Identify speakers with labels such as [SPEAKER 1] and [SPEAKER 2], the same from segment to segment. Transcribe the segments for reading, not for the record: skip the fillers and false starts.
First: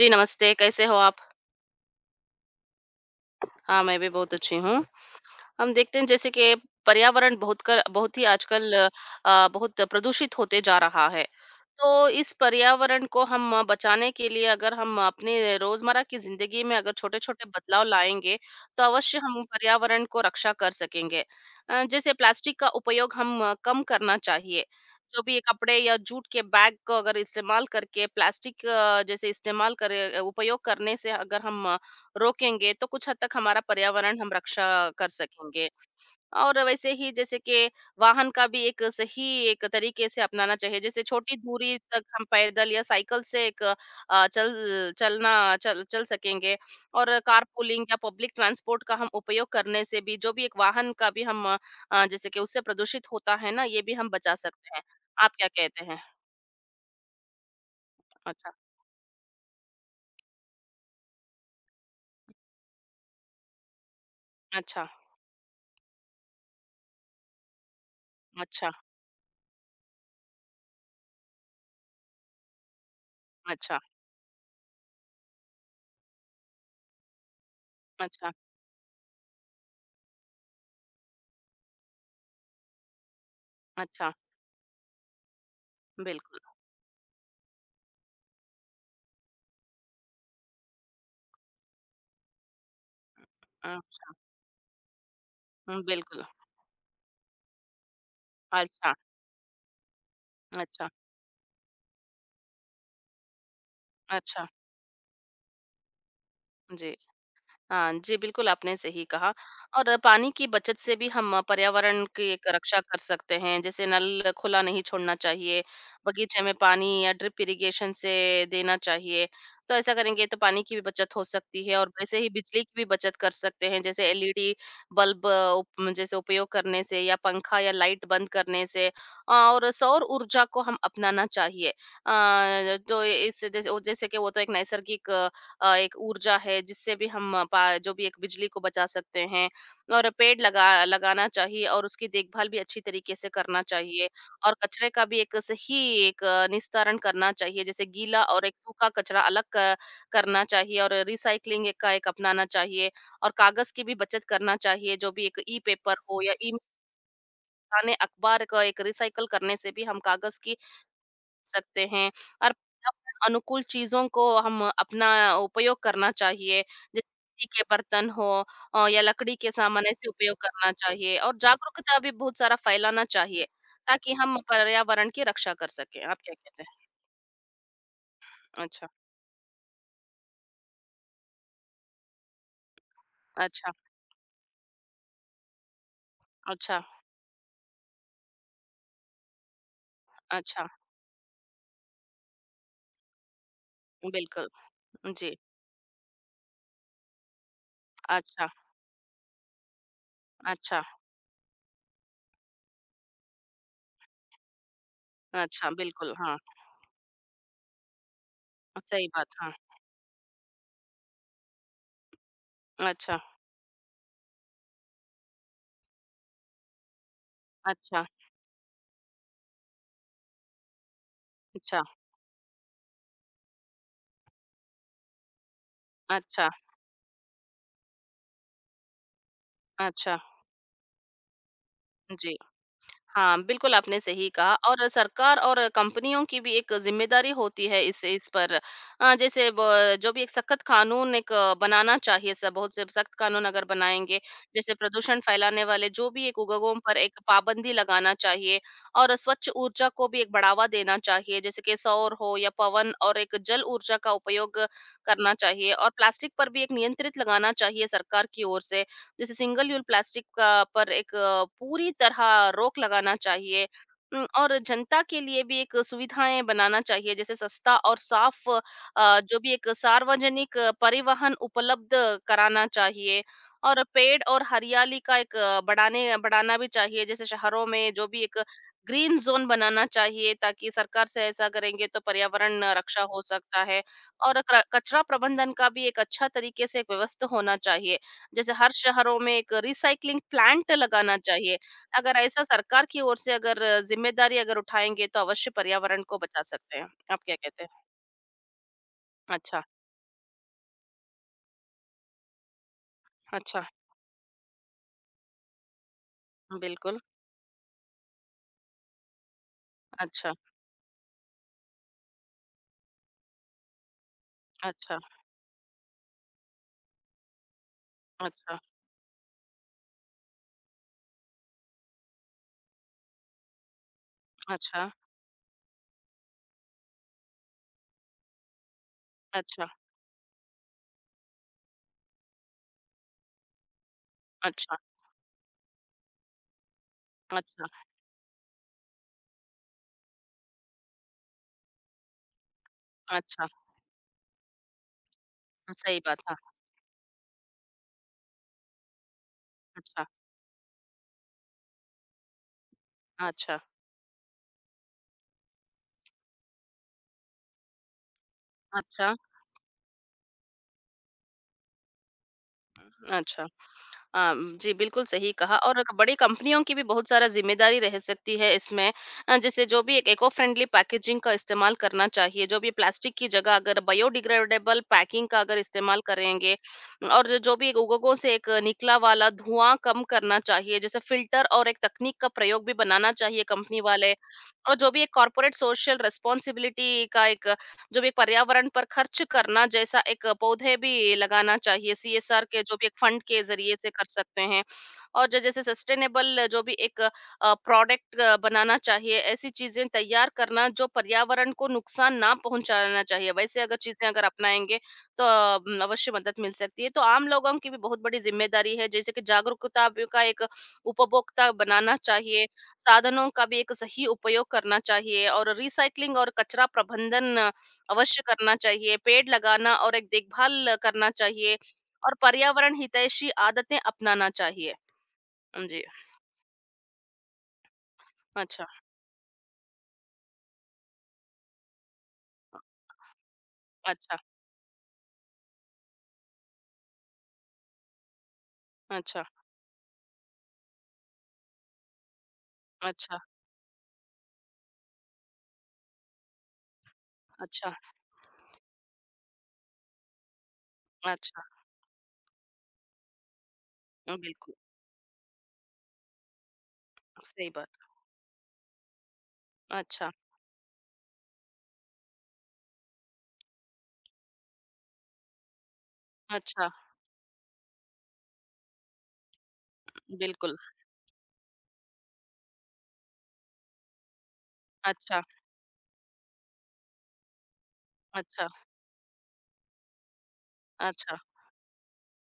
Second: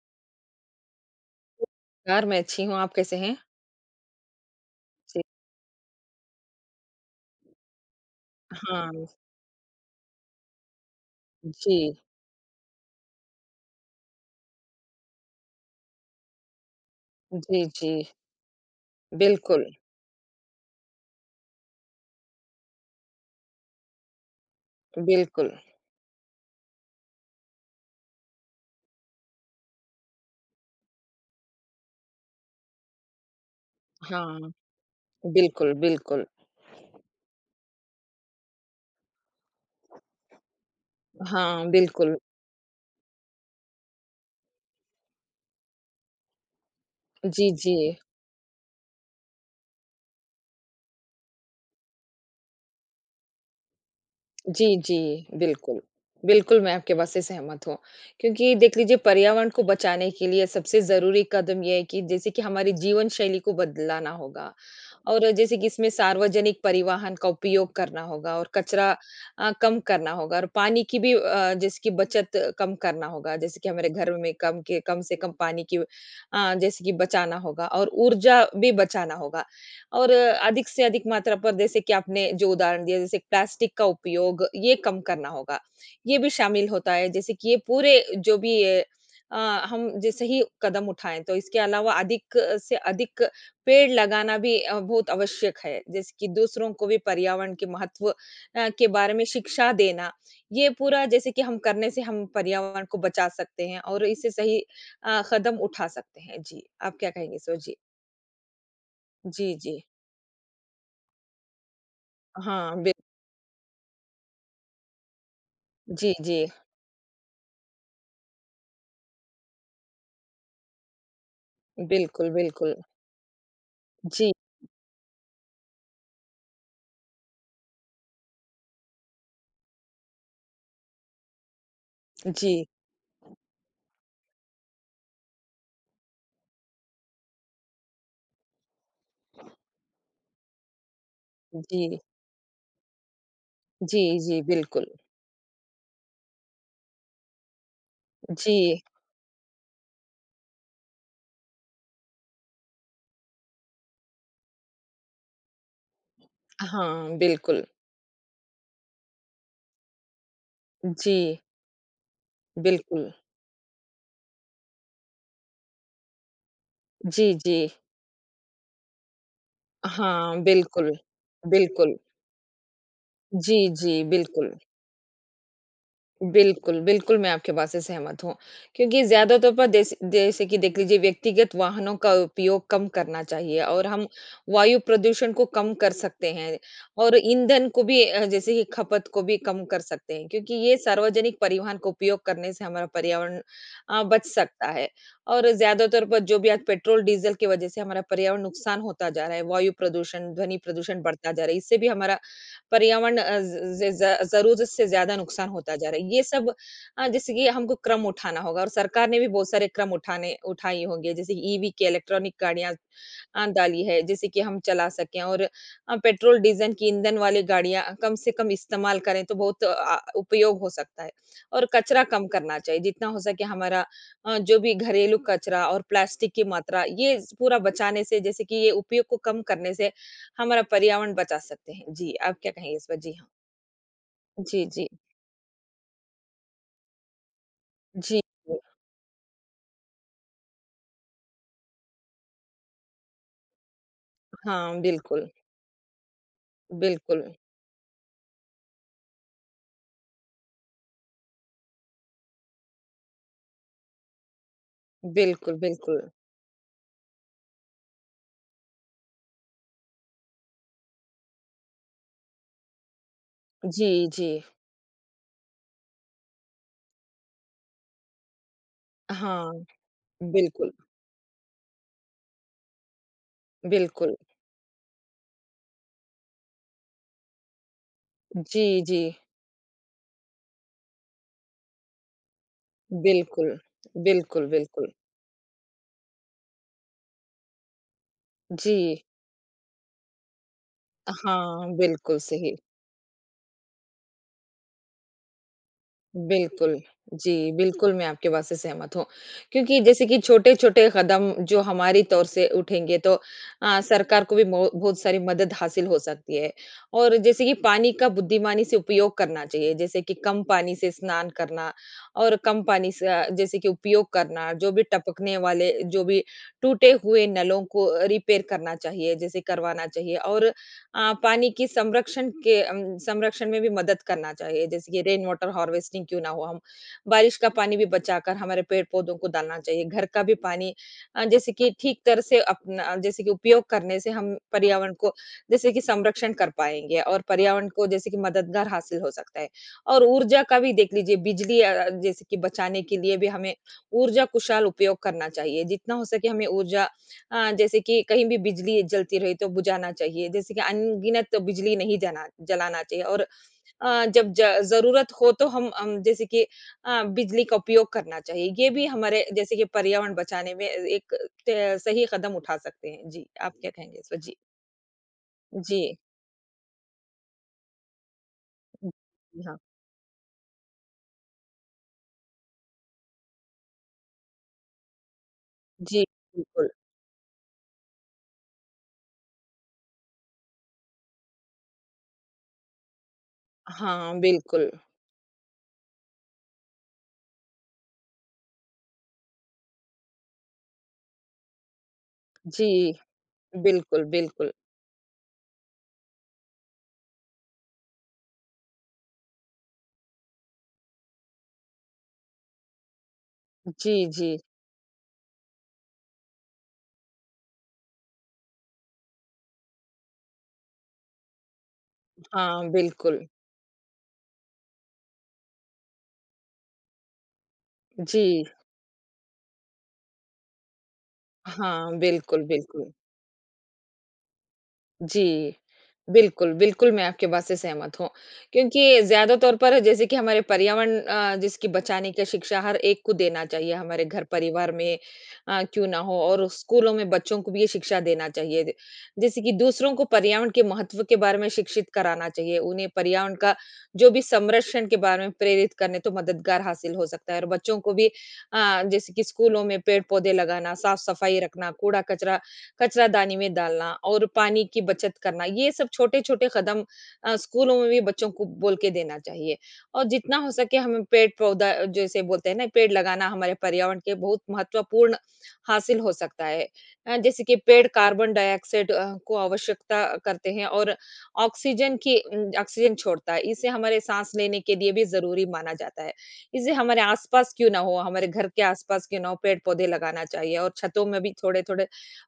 [SPEAKER 1] जी, नमस्ते, कैसे हो आप?
[SPEAKER 2] नमस्कार, मैं अच्छी हूँ, आप कैसे हैं?
[SPEAKER 1] हाँ, मैं भी बहुत अच्छी हूँ।
[SPEAKER 2] जी,
[SPEAKER 1] हम देखते हैं जैसे कि पर्यावरण बहुत ही आजकल
[SPEAKER 2] हाँ,
[SPEAKER 1] बहुत प्रदूषित होते जा रहा है।
[SPEAKER 2] जी,
[SPEAKER 1] तो इस पर्यावरण को हम बचाने के लिए अगर हम अपने रोज़मर्रा की ज़िंदगी में अगर छोटे-छोटे
[SPEAKER 2] जी,
[SPEAKER 1] बदलाव
[SPEAKER 2] जी,
[SPEAKER 1] लाएँगे, तो अवश्य हम
[SPEAKER 2] बिल्कुल,
[SPEAKER 1] पर्यावरण को रक्षा कर सकेंगे। जैसे प्लास्टिक का उपयोग हम कम करना चाहिए। जो भी ये
[SPEAKER 2] बिल्कुल,
[SPEAKER 1] कपड़े या जूट के बैग को अगर इस्तेमाल करके प्लास्टिक जैसे इस्तेमाल करें उपयोग करने से अगर हम रोकेंगे तो कुछ हद तक हमारा पर्यावरण हम
[SPEAKER 2] हाँ,
[SPEAKER 1] रक्षा कर सकेंगे।
[SPEAKER 2] बिल्कुल, बिल्कुल,
[SPEAKER 1] और वैसे ही जैसे कि वाहन का भी एक सही एक तरीके से अपनाना चाहिए। जैसे छोटी
[SPEAKER 2] हाँ,
[SPEAKER 1] दूरी तक
[SPEAKER 2] बिल्कुल,
[SPEAKER 1] हम पैदल या साइकिल से एक चल चलना चल चल सकेंगे और
[SPEAKER 2] जी, जी,
[SPEAKER 1] कारपूलिंग या पब्लिक ट्रांसपोर्ट का हम उपयोग करने से भी जो भी एक वाहन का भी हम जैसे कि उससे प्रदूषित होता है ना, ये भी हम बचा
[SPEAKER 2] जी,
[SPEAKER 1] सकते हैं।
[SPEAKER 2] जी,
[SPEAKER 1] आप क्या
[SPEAKER 2] बिल्कुल।
[SPEAKER 1] कहते हैं?
[SPEAKER 2] बिल्कुल, मैं आपके बात से सहमत हूँ,
[SPEAKER 1] अच्छा,
[SPEAKER 2] क्योंकि देख लीजिए पर्यावरण को बचाने के लिए सबसे ज़रूरी कदम ये है कि जैसे कि हमारी जीवन शैली को बदलाना होगा।
[SPEAKER 1] अच्छा,
[SPEAKER 2] और जैसे कि इसमें सार्वजनिक परिवहन का उपयोग करना होगा और
[SPEAKER 1] अच्छा,
[SPEAKER 2] कचरा कम करना होगा और पानी की भी जैसे कि बचत कम करना होगा जैसे कि
[SPEAKER 1] अच्छा,
[SPEAKER 2] हमारे घर में कम के कम से कम पानी की जैसे कि बचाना होगा और
[SPEAKER 1] अच्छा,
[SPEAKER 2] ऊर्जा भी बचाना होगा और अधिक से अधिक मात्रा पर जैसे कि आपने जो उदाहरण दिया जैसे प्लास्टिक का
[SPEAKER 1] अच्छा,
[SPEAKER 2] उपयोग ये कम करना होगा ये भी
[SPEAKER 1] बिल्कुल।
[SPEAKER 2] शामिल होता है जैसे कि ये पूरे जो भी आ, हम जैसे ही कदम उठाएं तो इसके अलावा अधिक से अधिक पेड़
[SPEAKER 1] अच्छा,
[SPEAKER 2] लगाना भी बहुत आवश्यक है
[SPEAKER 1] हुँ,
[SPEAKER 2] जैसे
[SPEAKER 1] बिल्कुल।
[SPEAKER 2] कि दूसरों को भी पर्यावरण के महत्व के
[SPEAKER 1] अच्छा।
[SPEAKER 2] बारे में शिक्षा देना ये
[SPEAKER 1] अच्छा,
[SPEAKER 2] पूरा जैसे कि हम करने से हम पर्यावरण को बचा सकते हैं और इससे
[SPEAKER 1] अच्छा।
[SPEAKER 2] सही कदम उठा सकते हैं। जी, आप
[SPEAKER 1] जी।
[SPEAKER 2] क्या कहेंगे? सो जी,
[SPEAKER 1] हाँ, जी, बिल्कुल आपने सही कहा
[SPEAKER 2] जी, जी,
[SPEAKER 1] और पानी की बचत से भी हम पर्यावरण की एक रक्षा
[SPEAKER 2] हाँ,
[SPEAKER 1] कर सकते हैं, जैसे नल खुला नहीं छोड़ना चाहिए,
[SPEAKER 2] जी, जी,
[SPEAKER 1] बगीचे में पानी या ड्रिप इरिगेशन से देना चाहिए। तो ऐसा करेंगे तो पानी की भी बचत हो सकती है और वैसे ही
[SPEAKER 2] बिल्कुल,
[SPEAKER 1] बिजली की
[SPEAKER 2] बिल्कुल,
[SPEAKER 1] भी बचत कर सकते हैं, जैसे
[SPEAKER 2] जी,
[SPEAKER 1] एलईडी बल्ब उप जैसे उपयोग करने से या पंखा या लाइट बंद करने से और सौर ऊर्जा को हम अपनाना चाहिए।
[SPEAKER 2] जी,
[SPEAKER 1] तो इस जैसे वो जैसे कि वो तो एक नैसर्गिक एक ऊर्जा है जिससे भी हम पा जो भी एक बिजली को बचा सकते हैं और पेड़ लगाना चाहिए और
[SPEAKER 2] जी,
[SPEAKER 1] उसकी देखभाल भी अच्छी तरीके से करना
[SPEAKER 2] जी,
[SPEAKER 1] चाहिए
[SPEAKER 2] जी,
[SPEAKER 1] और
[SPEAKER 2] बिल्कुल,
[SPEAKER 1] कचरे का भी एक सही एक निस्तारण करना चाहिए जैसे गीला और एक
[SPEAKER 2] जी,
[SPEAKER 1] सूखा कचरा अलग करना चाहिए और रिसाइकलिंग एक का एक अपनाना चाहिए और कागज की भी बचत करना चाहिए जो भी एक ई पेपर हो या ई
[SPEAKER 2] हाँ, बिल्कुल,
[SPEAKER 1] पुराने अखबार का एक रिसाइकल करने से भी हम कागज की
[SPEAKER 2] जी,
[SPEAKER 1] सकते हैं और
[SPEAKER 2] बिल्कुल,
[SPEAKER 1] पर्यावरण अनुकूल चीज़ों को हम अपना उपयोग करना चाहिए। जैसे
[SPEAKER 2] जी,
[SPEAKER 1] मिट्टी
[SPEAKER 2] जी,
[SPEAKER 1] के बर्तन हो या लकड़ी के सामान ऐसे उपयोग
[SPEAKER 2] हाँ,
[SPEAKER 1] करना
[SPEAKER 2] बिल्कुल,
[SPEAKER 1] चाहिए और
[SPEAKER 2] बिल्कुल,
[SPEAKER 1] जागरूकता भी बहुत सारा फैलाना चाहिए,
[SPEAKER 2] जी, जी,
[SPEAKER 1] ताकि हम
[SPEAKER 2] बिल्कुल।
[SPEAKER 1] पर्यावरण की रक्षा कर सकें। आप क्या कहते
[SPEAKER 2] बिल्कुल, बिल्कुल, मैं आपके बात से सहमत हूँ,
[SPEAKER 1] हैं? अच्छा,
[SPEAKER 2] क्योंकि ज़्यादा तौर पर देस जैसे कि देख लीजिए व्यक्तिगत वाहनों का उपयोग कम करना चाहिए
[SPEAKER 1] अच्छा,
[SPEAKER 2] और हम वायु प्रदूषण को कम कर सकते हैं
[SPEAKER 1] अच्छा,
[SPEAKER 2] और ईंधन को भी जैसे कि खपत को भी कम कर सकते हैं क्योंकि
[SPEAKER 1] अच्छा।
[SPEAKER 2] ये सार्वजनिक परिवहन का उपयोग करने से हमारा पर्यावरण बच
[SPEAKER 1] बिल्कुल,
[SPEAKER 2] सकता है
[SPEAKER 1] जी।
[SPEAKER 2] और ज़्यादा तौर पर जो भी आज पेट्रोल, डीज़ल की वजह से हमारा पर्यावरण
[SPEAKER 1] अच्छा,
[SPEAKER 2] नुकसान होता जा रहा है, वायु प्रदूषण, ध्वनि
[SPEAKER 1] अच्छा,
[SPEAKER 2] प्रदूषण बढ़ता जा रहा है, इससे भी हमारा पर्यावरण ज ज ज़रूरत से ज़्यादा नुकसान
[SPEAKER 1] अच्छा,
[SPEAKER 2] होता जा रहा है।
[SPEAKER 1] बिल्कुल,
[SPEAKER 2] ये
[SPEAKER 1] हाँ।
[SPEAKER 2] सब जैसे कि हमको क्रम उठाना होगा और
[SPEAKER 1] सही
[SPEAKER 2] सरकार ने
[SPEAKER 1] बात,
[SPEAKER 2] भी बहुत
[SPEAKER 1] हाँ।
[SPEAKER 2] सारे क्रम उठाने उठाए होंगे, जैसे ईवी की इलेक्ट्रॉनिक गाड़ियाँ
[SPEAKER 1] अच्छा,
[SPEAKER 2] डाली है, जिससे कि हम चला सकें और पेट्रोल, डीज़ल की ईंधन वाली गाड़ियाँ
[SPEAKER 1] अच्छा,
[SPEAKER 2] कम से कम इस्तेमाल करें, तो बहुत उपयोग हो सकता है और
[SPEAKER 1] अच्छा,
[SPEAKER 2] कचरा कम करना चाहिए, जितना हो सके हमारा जो भी घरेलू कचरा और प्लास्टिक की
[SPEAKER 1] अच्छा,
[SPEAKER 2] मात्रा, ये स पूरा बचाने से जैसे कि ये उपयोग को कम करने से
[SPEAKER 1] अच्छा,
[SPEAKER 2] हमारा पर्यावरण बचा सकते हैं। जी,
[SPEAKER 1] जी।
[SPEAKER 2] आप क्या कहेंगे इस पर? जी, हाँ,
[SPEAKER 1] हाँ, बिल्कुल आपने सही कहा
[SPEAKER 2] जी,
[SPEAKER 1] और
[SPEAKER 2] जी,
[SPEAKER 1] सरकार और कंपनियों की भी एक ज़िम्मेदारी होती है इस
[SPEAKER 2] जी,
[SPEAKER 1] इस पर। जैसे ब जो भी एक सख़्त कानून एक बनाना चाहिए सब बहुत से सख़्त कानून अगर बनाएँगे, जैसे
[SPEAKER 2] हाँ,
[SPEAKER 1] प्रदूषण
[SPEAKER 2] बिल्कुल,
[SPEAKER 1] फैलाने वाले जो भी एक उद्योगों पर एक
[SPEAKER 2] बिल्कुल,
[SPEAKER 1] पाबंदी लगाना चाहिए और स्वच्छ ऊर्जा को भी एक बढ़ावा देना चाहिए, जैसे कि सौर हो या पवन और एक जल ऊर्जा का उपयोग करना
[SPEAKER 2] बिल्कुल,
[SPEAKER 1] चाहिए और
[SPEAKER 2] बिल्कुल,
[SPEAKER 1] प्लास्टिक पर भी एक नियंत्रित लगाना चाहिए सरकार की ओर से। जैसे सिंगल यूज़ प्लास्टिक का पर एक पूरी तरह रोक लगाना चाहिए।
[SPEAKER 2] जी, जी,
[SPEAKER 1] और जनता के लिए भी एक सुविधाएँ बनाना चाहिए जैसे सस्ता और साफ़ जो भी
[SPEAKER 2] हाँ,
[SPEAKER 1] एक सार्वजनिक
[SPEAKER 2] बिल्कुल,
[SPEAKER 1] परिवहन उपलब्ध कराना चाहिए। और
[SPEAKER 2] बिल्कुल,
[SPEAKER 1] पेड़ और हरियाली का एक बढ़ाने बढ़ाना भी चाहिए जैसे शहरों में जो भी एक
[SPEAKER 2] जी, जी,
[SPEAKER 1] ग्रीन ज़ोन बनाना चाहिए ताकि सरकार से ऐसा करेंगे तो पर्यावरण रक्षा हो
[SPEAKER 2] बिल्कुल,
[SPEAKER 1] सकता है। और
[SPEAKER 2] बिल्कुल,
[SPEAKER 1] क्र
[SPEAKER 2] बिल्कुल,
[SPEAKER 1] कचरा प्रबंधन का भी एक अच्छा तरीके से एक व्यवस्था होना चाहिए। जैसे हर
[SPEAKER 2] जी,
[SPEAKER 1] शहरों में एक रिसाइक्लिंग प्लांट लगाना चाहिए।
[SPEAKER 2] हाँ, बिल्कुल
[SPEAKER 1] अगर ऐसा
[SPEAKER 2] सही,
[SPEAKER 1] सरकार की ओर से अगर ज़िम्मेदारी अगर उठाएँगे तो अवश्य पर्यावरण को बचा सकते
[SPEAKER 2] बिल्कुल।
[SPEAKER 1] हैं। आप
[SPEAKER 2] जी,
[SPEAKER 1] क्या कहते हैं?
[SPEAKER 2] बिल्कुल, मैं आपकी बात से सहमत हूँ,
[SPEAKER 1] अच्छा,
[SPEAKER 2] क्योंकि जैसे कि छोटे-छोटे कदम जो हमारी तौर से उठेंगे तो
[SPEAKER 1] अच्छा,
[SPEAKER 2] सरकार को भी मो बहुत सारी मदद हासिल हो सकती है।
[SPEAKER 1] बिल्कुल।
[SPEAKER 2] और जैसे कि पानी का बुद्धिमानी से उपयोग करना चाहिए, जैसे कि
[SPEAKER 1] अच्छा,
[SPEAKER 2] कम पानी से स्नान करना और कम पानी से जैसे कि उपयोग करना, जो भी
[SPEAKER 1] अच्छा,
[SPEAKER 2] टपकने वाले, जो भी टूटे हुए नलों को रिपेयर
[SPEAKER 1] अच्छा,
[SPEAKER 2] करना चाहिए, जैसे करवाना चाहिए और पानी की संरक्षण के संरक्षण में भी मदद करना चाहिए।
[SPEAKER 1] अच्छा,
[SPEAKER 2] जैसे कि रेन वाटर हार्वेस्टिंग क्यों ना हो, हम बारिश का पानी भी बचाकर हमारे पेड़-पौधों को डालना
[SPEAKER 1] अच्छा,
[SPEAKER 2] चाहिए। घर का भी पानी जैसे कि ठीक तरह से अपना जैसे कि उपयोग करने से हम
[SPEAKER 1] अच्छा,
[SPEAKER 2] पर्यावरण को जैसे कि संरक्षण कर पाएँगे और
[SPEAKER 1] अच्छा,
[SPEAKER 2] पर्यावरण को जैसे कि मददगार हासिल हो सकता है। और ऊर्जा का भी देख लीजिए बिजली जैसे कि बचाने के लिए भी
[SPEAKER 1] अच्छा।
[SPEAKER 2] हमें ऊर्जा कुशल उपयोग करना चाहिए। जितना
[SPEAKER 1] सही
[SPEAKER 2] हो
[SPEAKER 1] बात।
[SPEAKER 2] सके
[SPEAKER 1] हाँ,
[SPEAKER 2] हमें ऊर्जा जैसे कि कहीं भी बिजली जलती रही तो बुझाना
[SPEAKER 1] अच्छा,
[SPEAKER 2] चाहिए, जैसे कि अनगिनत बिजली नहीं जाना जलाना चाहिए और
[SPEAKER 1] अच्छा,
[SPEAKER 2] जब ज ज़रूरत हो तो हम जैसे कि बिजली का उपयोग करना चाहिए। ये भी
[SPEAKER 1] अच्छा,
[SPEAKER 2] हमारे जैसे कि पर्यावरण बचाने में एक त सही कदम उठा सकते हैं। जी,
[SPEAKER 1] अच्छा।
[SPEAKER 2] आप क्या कहेंगे इस पर?
[SPEAKER 1] अ,
[SPEAKER 2] जी,
[SPEAKER 1] जी, बिल्कुल सही कहा
[SPEAKER 2] जी,
[SPEAKER 1] और क बड़ी कंपनियों की भी बहुत सारा ज़िम्मेदारी रह सकती है इसमें।
[SPEAKER 2] जी, हाँ,
[SPEAKER 1] जैसे जो भी एक इको फ्रेंडली पैकेजिंग का इस्तेमाल करना चाहिए, जो भी प्लास्टिक की जगह अगर बायोडिग्रेडेबल पैकिंग का अगर इस्तेमाल
[SPEAKER 2] जी,
[SPEAKER 1] करेंगे
[SPEAKER 2] बिल्कुल,
[SPEAKER 1] और जो जो भी लोगों से एक निकला वाला धुआँ कम करना चाहिए, जैसे फ़िल्टर और एक तकनीक का प्रयोग भी बनाना चाहिए कंपनी वाले।
[SPEAKER 2] हाँ, बिल्कुल,
[SPEAKER 1] और जो भी एक कॉर्पोरेट सोशल रिस्पॉन्सिबिलिटी का एक जो भी पर्यावरण पर खर्च करना जैसा एक पौधे भी लगाना चाहिए सीएसआर के
[SPEAKER 2] जी,
[SPEAKER 1] जो भी एक फंड के ज़रिए से
[SPEAKER 2] बिल्कुल,
[SPEAKER 1] कर सकते
[SPEAKER 2] बिल्कुल,
[SPEAKER 1] हैं। और ज जैसे सस्टेनेबल जो भी एक प्रोडक्ट बनाना चाहिए, ऐसी चीज़ें तैयार करना जो पर्यावरण को नुकसान ना पहुँचाना चाहिए। वैसे अगर
[SPEAKER 2] जी,
[SPEAKER 1] चीज़ें अगर
[SPEAKER 2] जी,
[SPEAKER 1] अपनाएँगे तो अवश्य मदद मिल सकती है। तो आम लोगों की भी बहुत बड़ी ज़िम्मेदारी है जैसे कि जागरूकता भी का एक उपभोक्ता बनाना चाहिए,
[SPEAKER 2] हाँ, बिल्कुल,
[SPEAKER 1] साधनों का भी एक सही उपयोग करना चाहिए और रिसाइक्लिंग और कचरा प्रबंधन
[SPEAKER 2] जी,
[SPEAKER 1] अवश्य करना चाहिए, पेड़ लगाना और एक देखभाल करना चाहिए
[SPEAKER 2] हाँ,
[SPEAKER 1] और
[SPEAKER 2] बिल्कुल,
[SPEAKER 1] पर्यावरण
[SPEAKER 2] बिल्कुल,
[SPEAKER 1] हितैषी आदतें अपनाना चाहिए।
[SPEAKER 2] जी।
[SPEAKER 1] जी।
[SPEAKER 2] बिल्कुल, बिल्कुल, मैं आपकी बात से सहमत हूँ,
[SPEAKER 1] अच्छा,
[SPEAKER 2] क्योंकि ज़्यादा तौर पर जैसे कि हमारे पर्यावरण जिसकी बचाने की शिक्षा हर एक को देना चाहिए, हमारे
[SPEAKER 1] अच्छा,
[SPEAKER 2] घर परिवार में क्यों ना हो और स्कूलों में बच्चों को भी ये शिक्षा देना चाहिए। ज
[SPEAKER 1] अच्छा,
[SPEAKER 2] जैसे कि दूसरों को पर्यावरण के महत्व के बारे में शिक्षित कराना चाहिए, उन्हें
[SPEAKER 1] अच्छा,
[SPEAKER 2] पर्यावरण का जो भी संरक्षण के बारे में प्रेरित करने तो मददगार हासिल हो सकता है और
[SPEAKER 1] अच्छा,
[SPEAKER 2] बच्चों को भी जैसे कि स्कूलों में पेड़-पौधे लगाना, साफ-सफाई
[SPEAKER 1] अच्छा।
[SPEAKER 2] रखना, कूड़ा-कचरा कचरादानी में डालना
[SPEAKER 1] उम,
[SPEAKER 2] और
[SPEAKER 1] बिल्कुल,
[SPEAKER 2] पानी की बचत करना, ये सब छोटे-छोटे कदम
[SPEAKER 1] सही बात।
[SPEAKER 2] स्कूलों में भी बच्चों को बोल के देना चाहिए। और
[SPEAKER 1] अच्छा,
[SPEAKER 2] जितना हो सके हमें पेड़-पौधा जैसे बोलते हैं ना, पेड़ लगाना हमारे पर्यावरण के बहुत महत्वपूर्ण हासिल हो सकता है।
[SPEAKER 1] अच्छा,
[SPEAKER 2] जैसे कि पेड़ कार्बन डाइऑक्साइड को आवश्यकता करते
[SPEAKER 1] बिल्कुल।
[SPEAKER 2] हैं और ऑक्सीजन छोड़ता है। इसे हमारे साँस लेने के लिए भी
[SPEAKER 1] अच्छा,
[SPEAKER 2] ज़रूरी माना जाता है। इसे हमारे आस-पास क्यों ना हो, हमारे घर
[SPEAKER 1] अच्छा,
[SPEAKER 2] के आस-पास क्यों ना हो, पेड़-पौधे लगाना चाहिए और छतों
[SPEAKER 1] अच्छा,
[SPEAKER 2] में भी थोड़े-थोड़े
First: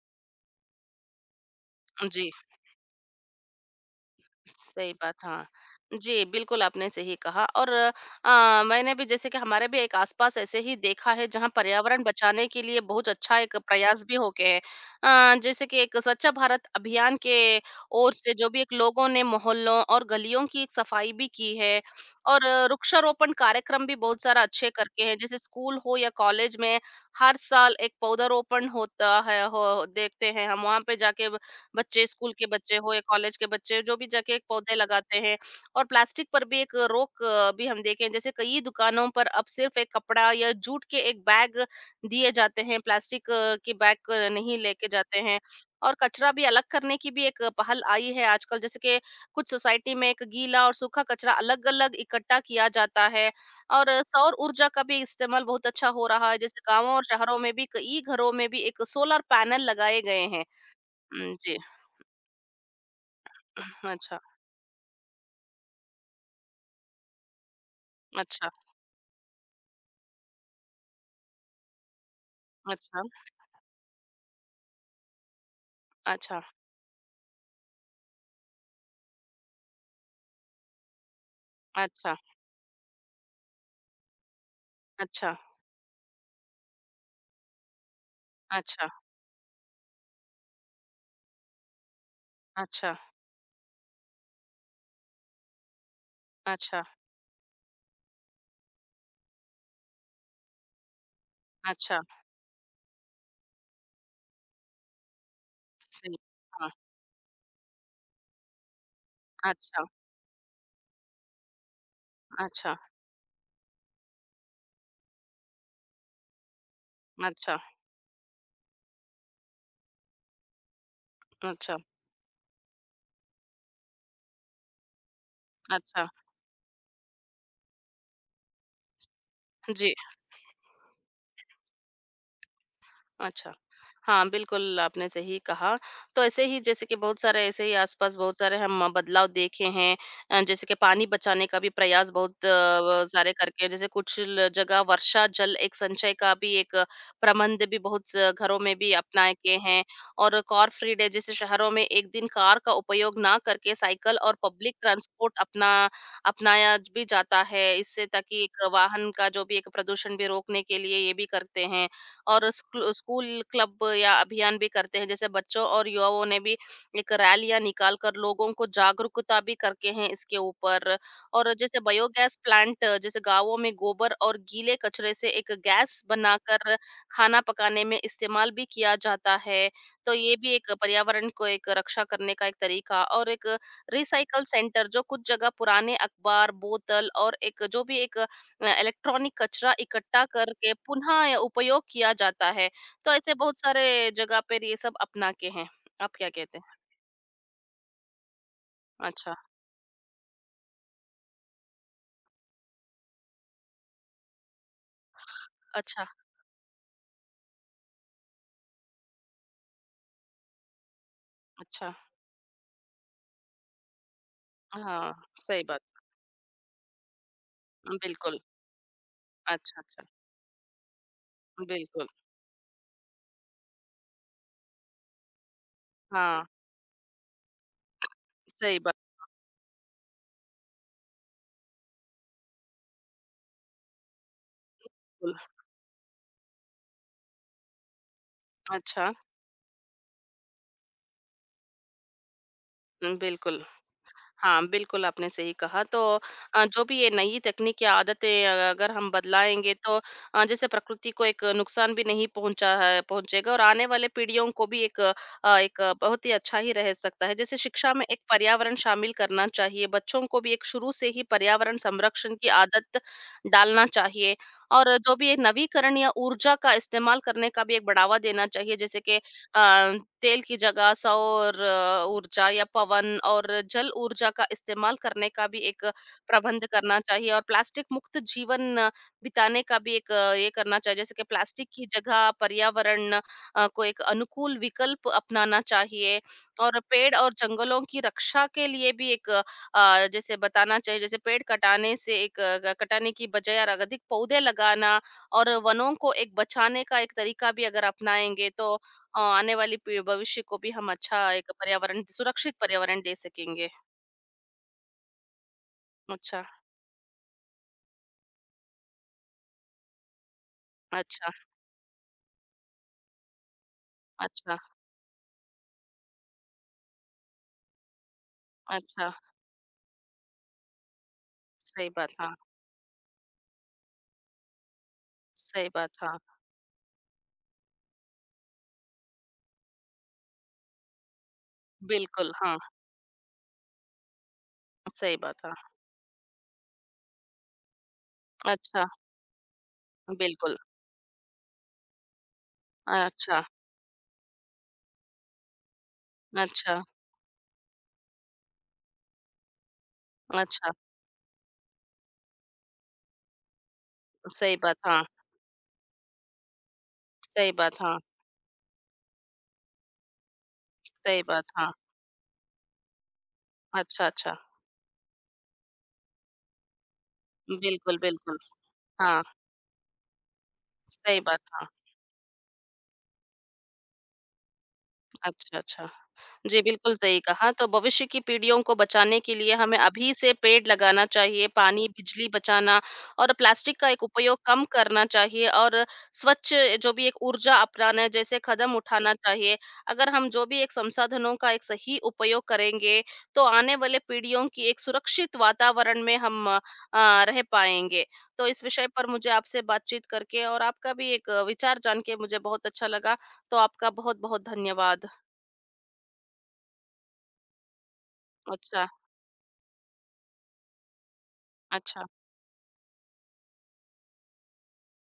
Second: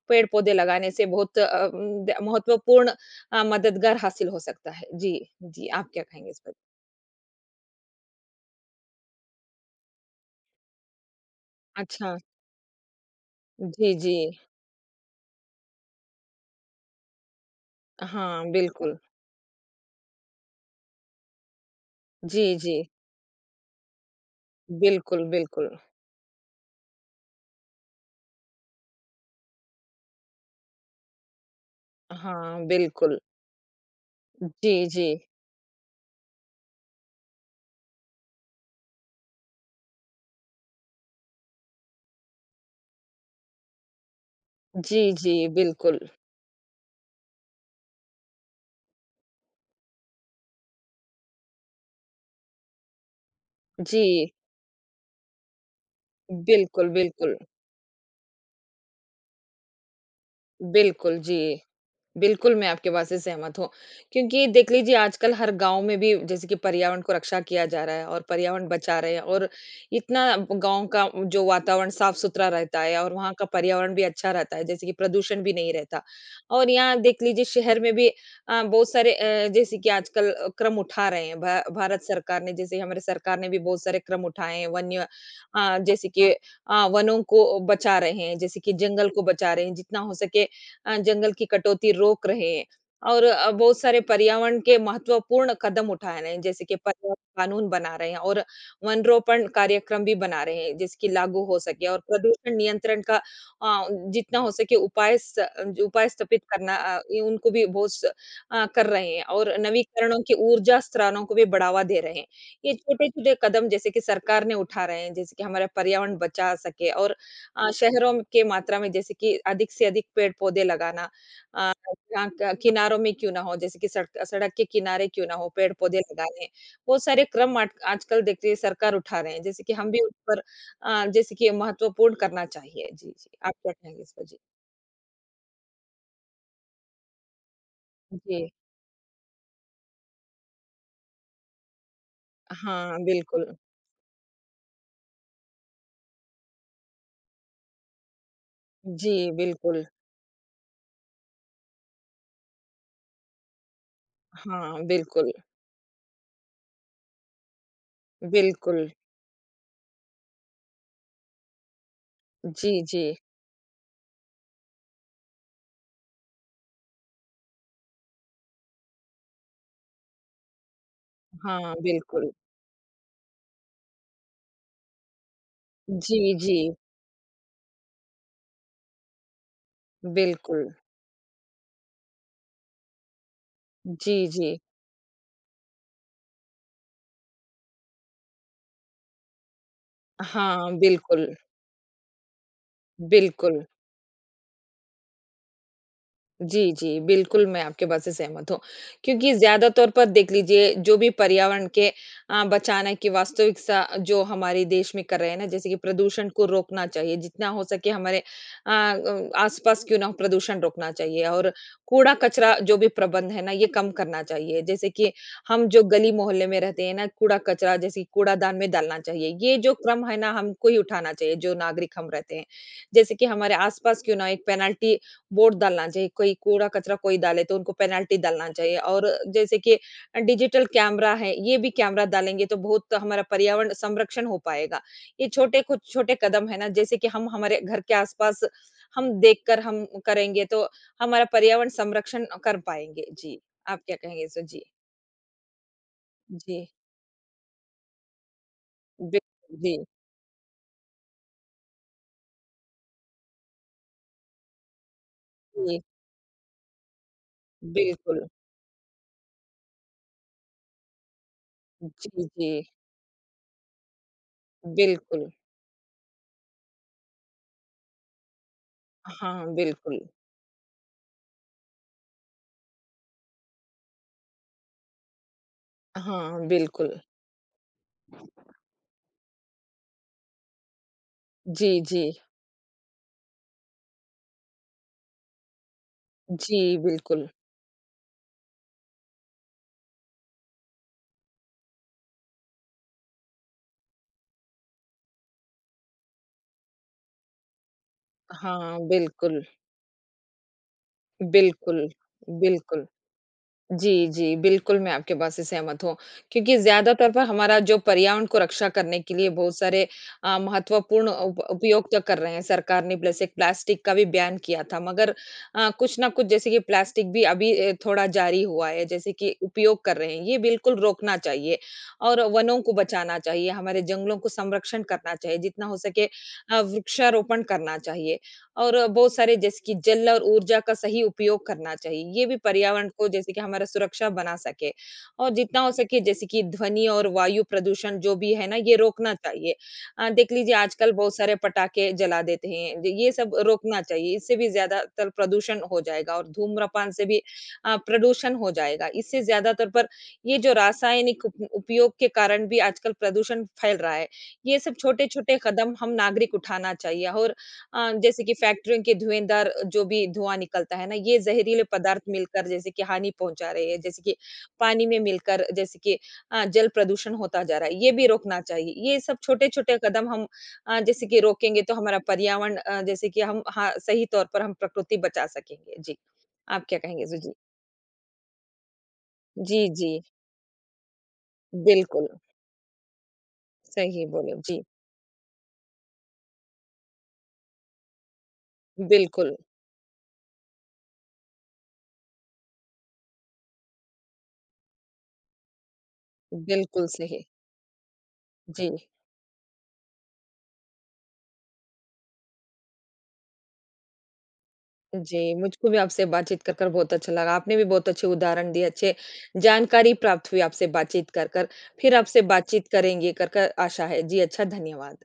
[SPEAKER 2] पेड़-पौधे लगाने से बहुत द
[SPEAKER 1] जी।
[SPEAKER 2] महत्वपूर्ण मददगार हासिल हो सकता है।
[SPEAKER 1] सही बात,
[SPEAKER 2] जी,
[SPEAKER 1] हाँ।
[SPEAKER 2] जी, आप क्या
[SPEAKER 1] जी,
[SPEAKER 2] कहेंगे इस पर?
[SPEAKER 1] बिल्कुल आपने सही कहा और मैंने भी जैसे कि हमारे भी एक आस-पास ऐसे ही देखा है जहाँ पर्यावरण
[SPEAKER 2] अच्छा,
[SPEAKER 1] बचाने के लिए बहुत अच्छा एक
[SPEAKER 2] जी,
[SPEAKER 1] प्रयास
[SPEAKER 2] जी,
[SPEAKER 1] भी हो गए हैं। जैसे कि एक स्वच्छ भारत अभियान के ओर से जो
[SPEAKER 2] हाँ,
[SPEAKER 1] भी एक
[SPEAKER 2] बिल्कुल,
[SPEAKER 1] लोगों ने मोहल्लों और गलियों की एक सफाई भी की है
[SPEAKER 2] जी,
[SPEAKER 1] और
[SPEAKER 2] जी,
[SPEAKER 1] वृक्षारोपण कार्यक्रम भी बहुत सारा अच्छे करके हैं।
[SPEAKER 2] बिल्कुल,
[SPEAKER 1] जैसे
[SPEAKER 2] बिल्कुल,
[SPEAKER 1] स्कूल हो या कॉलेज में हर साल एक पौधारोपण होता है हो देखते हैं हम वहाँ पे जाके बच्चे स्कूल के
[SPEAKER 2] हाँ,
[SPEAKER 1] बच्चे हो या
[SPEAKER 2] बिल्कुल,
[SPEAKER 1] कॉलेज के बच्चे जो भी जाके एक
[SPEAKER 2] जी,
[SPEAKER 1] पौधे
[SPEAKER 2] जी,
[SPEAKER 1] लगाते हैं और प्लास्टिक पर भी एक रोक भी हम देखें जैसे कई दुकानों पर अब सिर्फ एक कपड़ा या जूट के एक बैग दिए जाते हैं प्लास्टिक के बैग नहीं लेके
[SPEAKER 2] जी,
[SPEAKER 1] जाते
[SPEAKER 2] जी,
[SPEAKER 1] हैं और
[SPEAKER 2] बिल्कुल,
[SPEAKER 1] कचरा भी अलग करने की भी एक पहल आई है आजकल जैसे कि कुछ सोसाइटी में एक गीला और सूखा कचरा अलग अलग इकट्ठा किया जाता है और
[SPEAKER 2] जी,
[SPEAKER 1] सौर ऊर्जा का भी इस्तेमाल बहुत अच्छा हो रहा है जैसे
[SPEAKER 2] बिल्कुल,
[SPEAKER 1] गांवों और
[SPEAKER 2] बिल्कुल,
[SPEAKER 1] शहरों में भी कई घरों में भी एक सोलर पैनल लगाए गए हैं।
[SPEAKER 2] बिल्कुल, जी।
[SPEAKER 1] जी।
[SPEAKER 2] बिल्कुल, मैं आपके बात से सहमत हूँ,
[SPEAKER 1] अच्छा,
[SPEAKER 2] क्योंकि देख लीजिए आजकल हर गाँव में भी जैसे कि पर्यावरण को रक्षा किया जा रहा है और
[SPEAKER 1] अच्छा,
[SPEAKER 2] पर्यावरण बचा रहे हैं और इतना गाँव का जो वातावरण साफ-सुथरा रहता
[SPEAKER 1] अच्छा,
[SPEAKER 2] है और वहाँ का पर्यावरण भी अच्छा रहता है, जैसे कि प्रदूषण भी नहीं रहता।
[SPEAKER 1] अच्छा,
[SPEAKER 2] और यहाँ देख लीजिए शहर में भी बहुत सारे जैसे कि आजकल क्रम उठा रहे हैं भा भारत
[SPEAKER 1] अच्छा,
[SPEAKER 2] सरकार ने जैसे हमारे सरकार ने भी बहुत सारे क्रम उठाए हैं, वन्य
[SPEAKER 1] अच्छा,
[SPEAKER 2] जैसे कि वनों को बचा रहे हैं, जैसे कि
[SPEAKER 1] अच्छा,
[SPEAKER 2] जंगल को बचा रहे हैं, जितना हो सके जंगल की कटौती रोक रहे हैं
[SPEAKER 1] अच्छा,
[SPEAKER 2] और बहुत सारे पर्यावरण के महत्वपूर्ण कदम उठा रहे हैं जैसे कि
[SPEAKER 1] अच्छा,
[SPEAKER 2] पर्यावरण कानून बना रहे हैं और वन रोपण कार्यक्रम भी बना रहे हैं जिसकी लागू हो सके और
[SPEAKER 1] अच्छा,
[SPEAKER 2] प्रदूषण नियंत्रण का जितना हो सके जो उपाय
[SPEAKER 1] सही।
[SPEAKER 2] स्थापित
[SPEAKER 1] हाँ,
[SPEAKER 2] करना ये उनको भी बहुत कर रहे हैं और
[SPEAKER 1] अच्छा,
[SPEAKER 2] नवीकरणों की ऊर्जा स्त्रोतों को भी बढ़ावा दे रहे हैं। ये
[SPEAKER 1] अच्छा,
[SPEAKER 2] छोटे छोटे कदम जैसे कि सरकार ने उठा रहे हैं जैसे कि हमारा पर्यावरण बचा सके और
[SPEAKER 1] अच्छा,
[SPEAKER 2] शहरों में के मात्रा में जैसे कि अधिक से अधिक पेड़-पौधे लगाना अ,
[SPEAKER 1] अच्छा,
[SPEAKER 2] जहाँ क किनारों में क्यों ना हो, जैसे कि सड़क सड़क के किनारे क्यों ना हो, पेड़-पौधे
[SPEAKER 1] अच्छा,
[SPEAKER 2] लगाने। बहुत सारे क्रम आट आजकल देखते हैं सरकार उठा रहे हैं, जैसे कि हम
[SPEAKER 1] जी।
[SPEAKER 2] भी उन पर जैसे कि महत्वपूर्ण करना चाहिए। जी, जी,
[SPEAKER 1] अच्छा।
[SPEAKER 2] आप क्या कहेंगे इस पर?
[SPEAKER 1] हाँ,
[SPEAKER 2] जी,
[SPEAKER 1] बिल्कुल आपने सही कहा। तो ऐसे ही जैसे कि बहुत सारे ऐसे ही आस-पास बहुत
[SPEAKER 2] जी,
[SPEAKER 1] सारे हम बदलाव देखे हैं जैसे कि पानी बचाने का भी प्रयास बहुत
[SPEAKER 2] हाँ,
[SPEAKER 1] सारे
[SPEAKER 2] बिल्कुल,
[SPEAKER 1] करके हैं। जैसे कुछ ल जगह वर्षा जल एक संचय का भी एक प्रबंध भी बहुत स घरों में भी
[SPEAKER 2] जी,
[SPEAKER 1] अपनाए गए हैं
[SPEAKER 2] बिल्कुल,
[SPEAKER 1] और कार फ्री डे जैसे शहरों में एक दिन कार का उपयोग ना करके साइकिल और पब्लिक
[SPEAKER 2] हाँ, बिल्कुल,
[SPEAKER 1] ट्रांसपोर्ट अपनाया भी जाता है। इससे ताकि एक
[SPEAKER 2] बिल्कुल,
[SPEAKER 1] वाहन का जो भी एक प्रदूषण भी रोकने के लिए ये भी करते हैं। और
[SPEAKER 2] जी, जी,
[SPEAKER 1] स्कूल क्लब या अभियान भी करते हैं। जैसे बच्चों और युवाओं ने भी एक रैलियाँ निकाल कर लोगों को जागरूकता भी करके हैं इसके ऊपर। और
[SPEAKER 2] हाँ,
[SPEAKER 1] जैसे
[SPEAKER 2] बिल्कुल,
[SPEAKER 1] बायोगैस प्लांट जैसे गाँवों में गोबर और गीले कचरे से एक गैस
[SPEAKER 2] जी, जी,
[SPEAKER 1] बनाकर खाना पकाने में इस्तेमाल भी किया जाता है। तो ये भी
[SPEAKER 2] बिल्कुल,
[SPEAKER 1] एक पर्यावरण को एक रक्षा करने का एक तरीका और एक
[SPEAKER 2] जी,
[SPEAKER 1] रिसाइकल
[SPEAKER 2] जी,
[SPEAKER 1] सेंटर जो कुछ जगह पुराने अखबार, बोतल और एक जो भी एक इलेक्ट्रॉनिक कचरा इकट्ठा
[SPEAKER 2] हाँ,
[SPEAKER 1] करके
[SPEAKER 2] बिल्कुल,
[SPEAKER 1] पुनः उपयोग किया जाता है। तो ऐसे बहुत
[SPEAKER 2] बिल्कुल,
[SPEAKER 1] सारे जगह पर ये सब अपना के हैं। आप क्या कहते
[SPEAKER 2] जी,
[SPEAKER 1] हैं?
[SPEAKER 2] जी, बिल्कुल, मैं आपके बात से सहमत हूँ, क्योंकि
[SPEAKER 1] अच्छा,
[SPEAKER 2] ज़्यादा तौर पर देख लीजिए जो भी पर्यावरण के बचाने की वास्तविकता जो हमारे देश में कर रहे हैं ना, जैसे कि
[SPEAKER 1] अच्छा,
[SPEAKER 2] प्रदूषण को रोकना चाहिए, जितना हो सके हमारे आस-पास क्यों ना हो प्रदूषण रोकना चाहिए और
[SPEAKER 1] अच्छा।
[SPEAKER 2] कूड़ा-कचरा जो भी प्रबंध है ना, ये कम करना चाहिए। जैसे कि
[SPEAKER 1] हाँ, सही
[SPEAKER 2] हम
[SPEAKER 1] बात।
[SPEAKER 2] जो गली-मोहल्ले में रहते हैं ना, कूड़ा-कचरा जैसे कि
[SPEAKER 1] बिल्कुल।
[SPEAKER 2] कूड़ादान में डालना चाहिए, ये जो
[SPEAKER 1] अच्छा, अच्छा।
[SPEAKER 2] क्रम है ना, हमको ही उठाना चाहिए, जो नागरिक
[SPEAKER 1] बिल्कुल।
[SPEAKER 2] हम रहते हैं। जैसे कि हमारे आस-पास क्यों ना एक पेनल्टी वोट डालना चाहिए, कोई
[SPEAKER 1] हाँ,
[SPEAKER 2] कूड़ा-कचरा कोई डाले तो उनको पेनल्टी डालना चाहिए
[SPEAKER 1] सही बात।
[SPEAKER 2] और जैसे कि डिजिटल कैमरा है, ये भी कैमरा डालेंगे तो बहुत हमारा पर्यावरण संरक्षण हो पाएगा। ये
[SPEAKER 1] बिल्कुल।
[SPEAKER 2] छोटे कुछ छोटे कदम है ना, जैसे कि हम हमारे घर के आस-पास हम
[SPEAKER 1] अच्छा,
[SPEAKER 2] देखकर हम करेंगे तो हमारा पर्यावरण संरक्षण कर पाएँगे। जी,
[SPEAKER 1] बिल्कुल।
[SPEAKER 2] आप क्या कहेंगे इस पे? जी,
[SPEAKER 1] हाँ, बिल्कुल आपने सही कहा। तो
[SPEAKER 2] जी,
[SPEAKER 1] जो भी ये नई तकनीक या आदतें अगर हम
[SPEAKER 2] बिल्कुल,
[SPEAKER 1] बदलाएँगे
[SPEAKER 2] जी,
[SPEAKER 1] तो जैसे प्रकृति को एक नुकसान भी नहीं पहुँचा है पहुँचेगा और आने वाले पीढ़ियों को भी एक एक
[SPEAKER 2] जी,
[SPEAKER 1] बहुत ही अच्छा ही रह सकता है। जैसे शिक्षा में एक
[SPEAKER 2] बिल्कुल,
[SPEAKER 1] पर्यावरण शामिल करना चाहिए, बच्चों को भी एक शुरू से ही पर्यावरण
[SPEAKER 2] जी,
[SPEAKER 1] संरक्षण की
[SPEAKER 2] जी,
[SPEAKER 1] आदत डालना चाहिए। और जो
[SPEAKER 2] बिल्कुल,
[SPEAKER 1] भी ये नवीकरण या ऊर्जा का इस्तेमाल करने का भी एक बढ़ावा देना चाहिए, जैसे कि
[SPEAKER 2] हाँ, बिल्कुल,
[SPEAKER 1] तेल की जगह सौर ऊर्जा या पवन और जल ऊर्जा का इस्तेमाल करने का भी एक
[SPEAKER 2] हाँ,
[SPEAKER 1] प्रबंध
[SPEAKER 2] बिल्कुल,
[SPEAKER 1] करना चाहिए और प्लास्टिक मुक्त जीवन बिताने का भी एक ये करना चाहिए जैसे कि प्लास्टिक
[SPEAKER 2] जी,
[SPEAKER 1] की
[SPEAKER 2] जी,
[SPEAKER 1] जगह पर्यावरण को एक अनुकूल विकल्प अपनाना चाहिए
[SPEAKER 2] जी,
[SPEAKER 1] और पेड़
[SPEAKER 2] बिल्कुल,
[SPEAKER 1] और जंगलों की रक्षा के लिए भी एक जैसे बताना चाहिए जैसे पेड़ कटाने से एक कटाने की बजाय और अधिक पौधे लगाना और वनों को एक बचाने का एक तरीका भी अगर अपनाएंगे तो
[SPEAKER 2] हाँ, बिल्कुल,
[SPEAKER 1] आने वाली पी भविष्य को भी हम अच्छा एक
[SPEAKER 2] बिल्कुल,
[SPEAKER 1] पर्यावरण सुरक्षित
[SPEAKER 2] बिल्कुल,
[SPEAKER 1] पर्यावरण दे सकेंगे।
[SPEAKER 2] जी, जी, बिल्कुल, मैं आपके बात से सहमत हूँ,
[SPEAKER 1] अच्छा,
[SPEAKER 2] क्योंकि ज़्यादातर पर हमारा जो पर्यावरण को रक्षा करने के लिए बहुत सारे महत्वपूर्ण
[SPEAKER 1] अच्छा,
[SPEAKER 2] उप उपयोग तो कर रहे हैं सरकार ने, जैसे प्लास्टिक का भी बैन
[SPEAKER 1] अच्छा,
[SPEAKER 2] किया था, मगर कुछ ना कुछ जैसे कि प्लास्टिक भी अभी थोड़ा जारी हुआ है, जैसे
[SPEAKER 1] अच्छा।
[SPEAKER 2] कि उपयोग कर रहे हैं, ये बिल्कुल रोकना चाहिए
[SPEAKER 1] सही बात,
[SPEAKER 2] और
[SPEAKER 1] हाँ।
[SPEAKER 2] वनों को बचाना चाहिए, हमारे जंगलों को संरक्षण करना चाहिए, जितना
[SPEAKER 1] सही
[SPEAKER 2] हो
[SPEAKER 1] बात,
[SPEAKER 2] सके
[SPEAKER 1] हाँ।
[SPEAKER 2] वृक्षारोपण करना चाहिए। और बहुत सारे जैसे कि जल और ऊर्जा का सही उपयोग करना चाहिए। ये
[SPEAKER 1] बिल्कुल,
[SPEAKER 2] भी
[SPEAKER 1] हाँ।
[SPEAKER 2] पर्यावरण को जैसे कि हमारा सुरक्षा बना सके
[SPEAKER 1] सही
[SPEAKER 2] और
[SPEAKER 1] बात,
[SPEAKER 2] जितना
[SPEAKER 1] हाँ।
[SPEAKER 2] हो सके जैसे कि ध्वनि और वायु प्रदूषण जो भी है ना, ये
[SPEAKER 1] अच्छा,
[SPEAKER 2] रोकना चाहिए। देख लीजिए
[SPEAKER 1] बिल्कुल।
[SPEAKER 2] आजकल बहुत सारे पटाखे जला देते हैं। ज ये सब
[SPEAKER 1] अच्छा,
[SPEAKER 2] रोकना चाहिए, इससे भी ज़्यादातर प्रदूषण हो जाएगा और
[SPEAKER 1] अच्छा,
[SPEAKER 2] धूम्रपान से भी प्रदूषण हो जाएगा। इससे ज़्यादातर पर ये जो
[SPEAKER 1] अच्छा।
[SPEAKER 2] रासायनिक उप उपयोग के कारण भी आजकल प्रदूषण फैल रहा है।
[SPEAKER 1] सही
[SPEAKER 2] ये सब
[SPEAKER 1] बात, हाँ।
[SPEAKER 2] छोटे-छोटे कदम हम नागरिक उठाना चाहिए और
[SPEAKER 1] सही बात, हाँ।
[SPEAKER 2] जैसे कि फैक्ट्रियों के धुएँदार जो भी धुआँ निकलता है ना, ये
[SPEAKER 1] सही बात,
[SPEAKER 2] ज़हरीले
[SPEAKER 1] हाँ।
[SPEAKER 2] पदार्थ मिलकर जैसे कि हानि पहुँचा रहे हैं, जैसे
[SPEAKER 1] अच्छा,
[SPEAKER 2] कि
[SPEAKER 1] अच्छा।
[SPEAKER 2] पानी में मिलकर जैसे कि जल प्रदूषण होता जा रहा है, ये
[SPEAKER 1] बिल्कुल,
[SPEAKER 2] भी
[SPEAKER 1] बिल्कुल।
[SPEAKER 2] रोकना चाहिए। ये सब
[SPEAKER 1] हाँ,
[SPEAKER 2] छोटे-छोटे कदम हम जैसे कि
[SPEAKER 1] सही बात,
[SPEAKER 2] रोकेंगे
[SPEAKER 1] हाँ।
[SPEAKER 2] तो हमारा पर्यावरण जैसे कि हम हाँ, सही तौर पर हम प्रकृति बचा
[SPEAKER 1] अच्छा,
[SPEAKER 2] सकेंगे।
[SPEAKER 1] अच्छा।
[SPEAKER 2] जी,
[SPEAKER 1] जी,
[SPEAKER 2] आप क्या
[SPEAKER 1] बिल्कुल
[SPEAKER 2] कहेंगे इस
[SPEAKER 1] सही
[SPEAKER 2] जी?
[SPEAKER 1] कहा। तो भविष्य की पीढ़ियों को बचाने के लिए
[SPEAKER 2] जी,
[SPEAKER 1] हमें
[SPEAKER 2] जी,
[SPEAKER 1] अभी से पेड़ लगाना चाहिए, पानी,
[SPEAKER 2] बिल्कुल,
[SPEAKER 1] बिजली बचाना और प्लास्टिक का एक
[SPEAKER 2] सही बोले,
[SPEAKER 1] उपयोग
[SPEAKER 2] जी,
[SPEAKER 1] कम करना चाहिए और स्वच्छ जो भी एक ऊर्जा अपनाना है, जैसे कदम उठाना
[SPEAKER 2] बिल्कुल,
[SPEAKER 1] चाहिए। अगर हम जो भी एक संसाधनों का एक सही उपयोग करेंगे, तो आने वाले पीढ़ियों की एक सुरक्षित वातावरण में हम
[SPEAKER 2] बिल्कुल सही,
[SPEAKER 1] रह पाएँगे। तो इस
[SPEAKER 2] जी।
[SPEAKER 1] विषय पर मुझे आपसे बातचीत करके और आपका भी एक विचार जान के मुझे बहुत अच्छा लगा। तो आपका बहुत-बहुत धन्यवाद।
[SPEAKER 2] जी, मुझको भी आपसे बातचीत कर कर बहुत अच्छा लगा। आपने भी बहुत अच्छे उदाहरण दिए,
[SPEAKER 1] अच्छा,
[SPEAKER 2] अच्छे जानकारी प्राप्त हुई आपसे बातचीत कर कर। फिर
[SPEAKER 1] अच्छा।
[SPEAKER 2] आपसे बातचीत करेंगे कर कर आशा है। जी, अच्छा, धन्यवाद।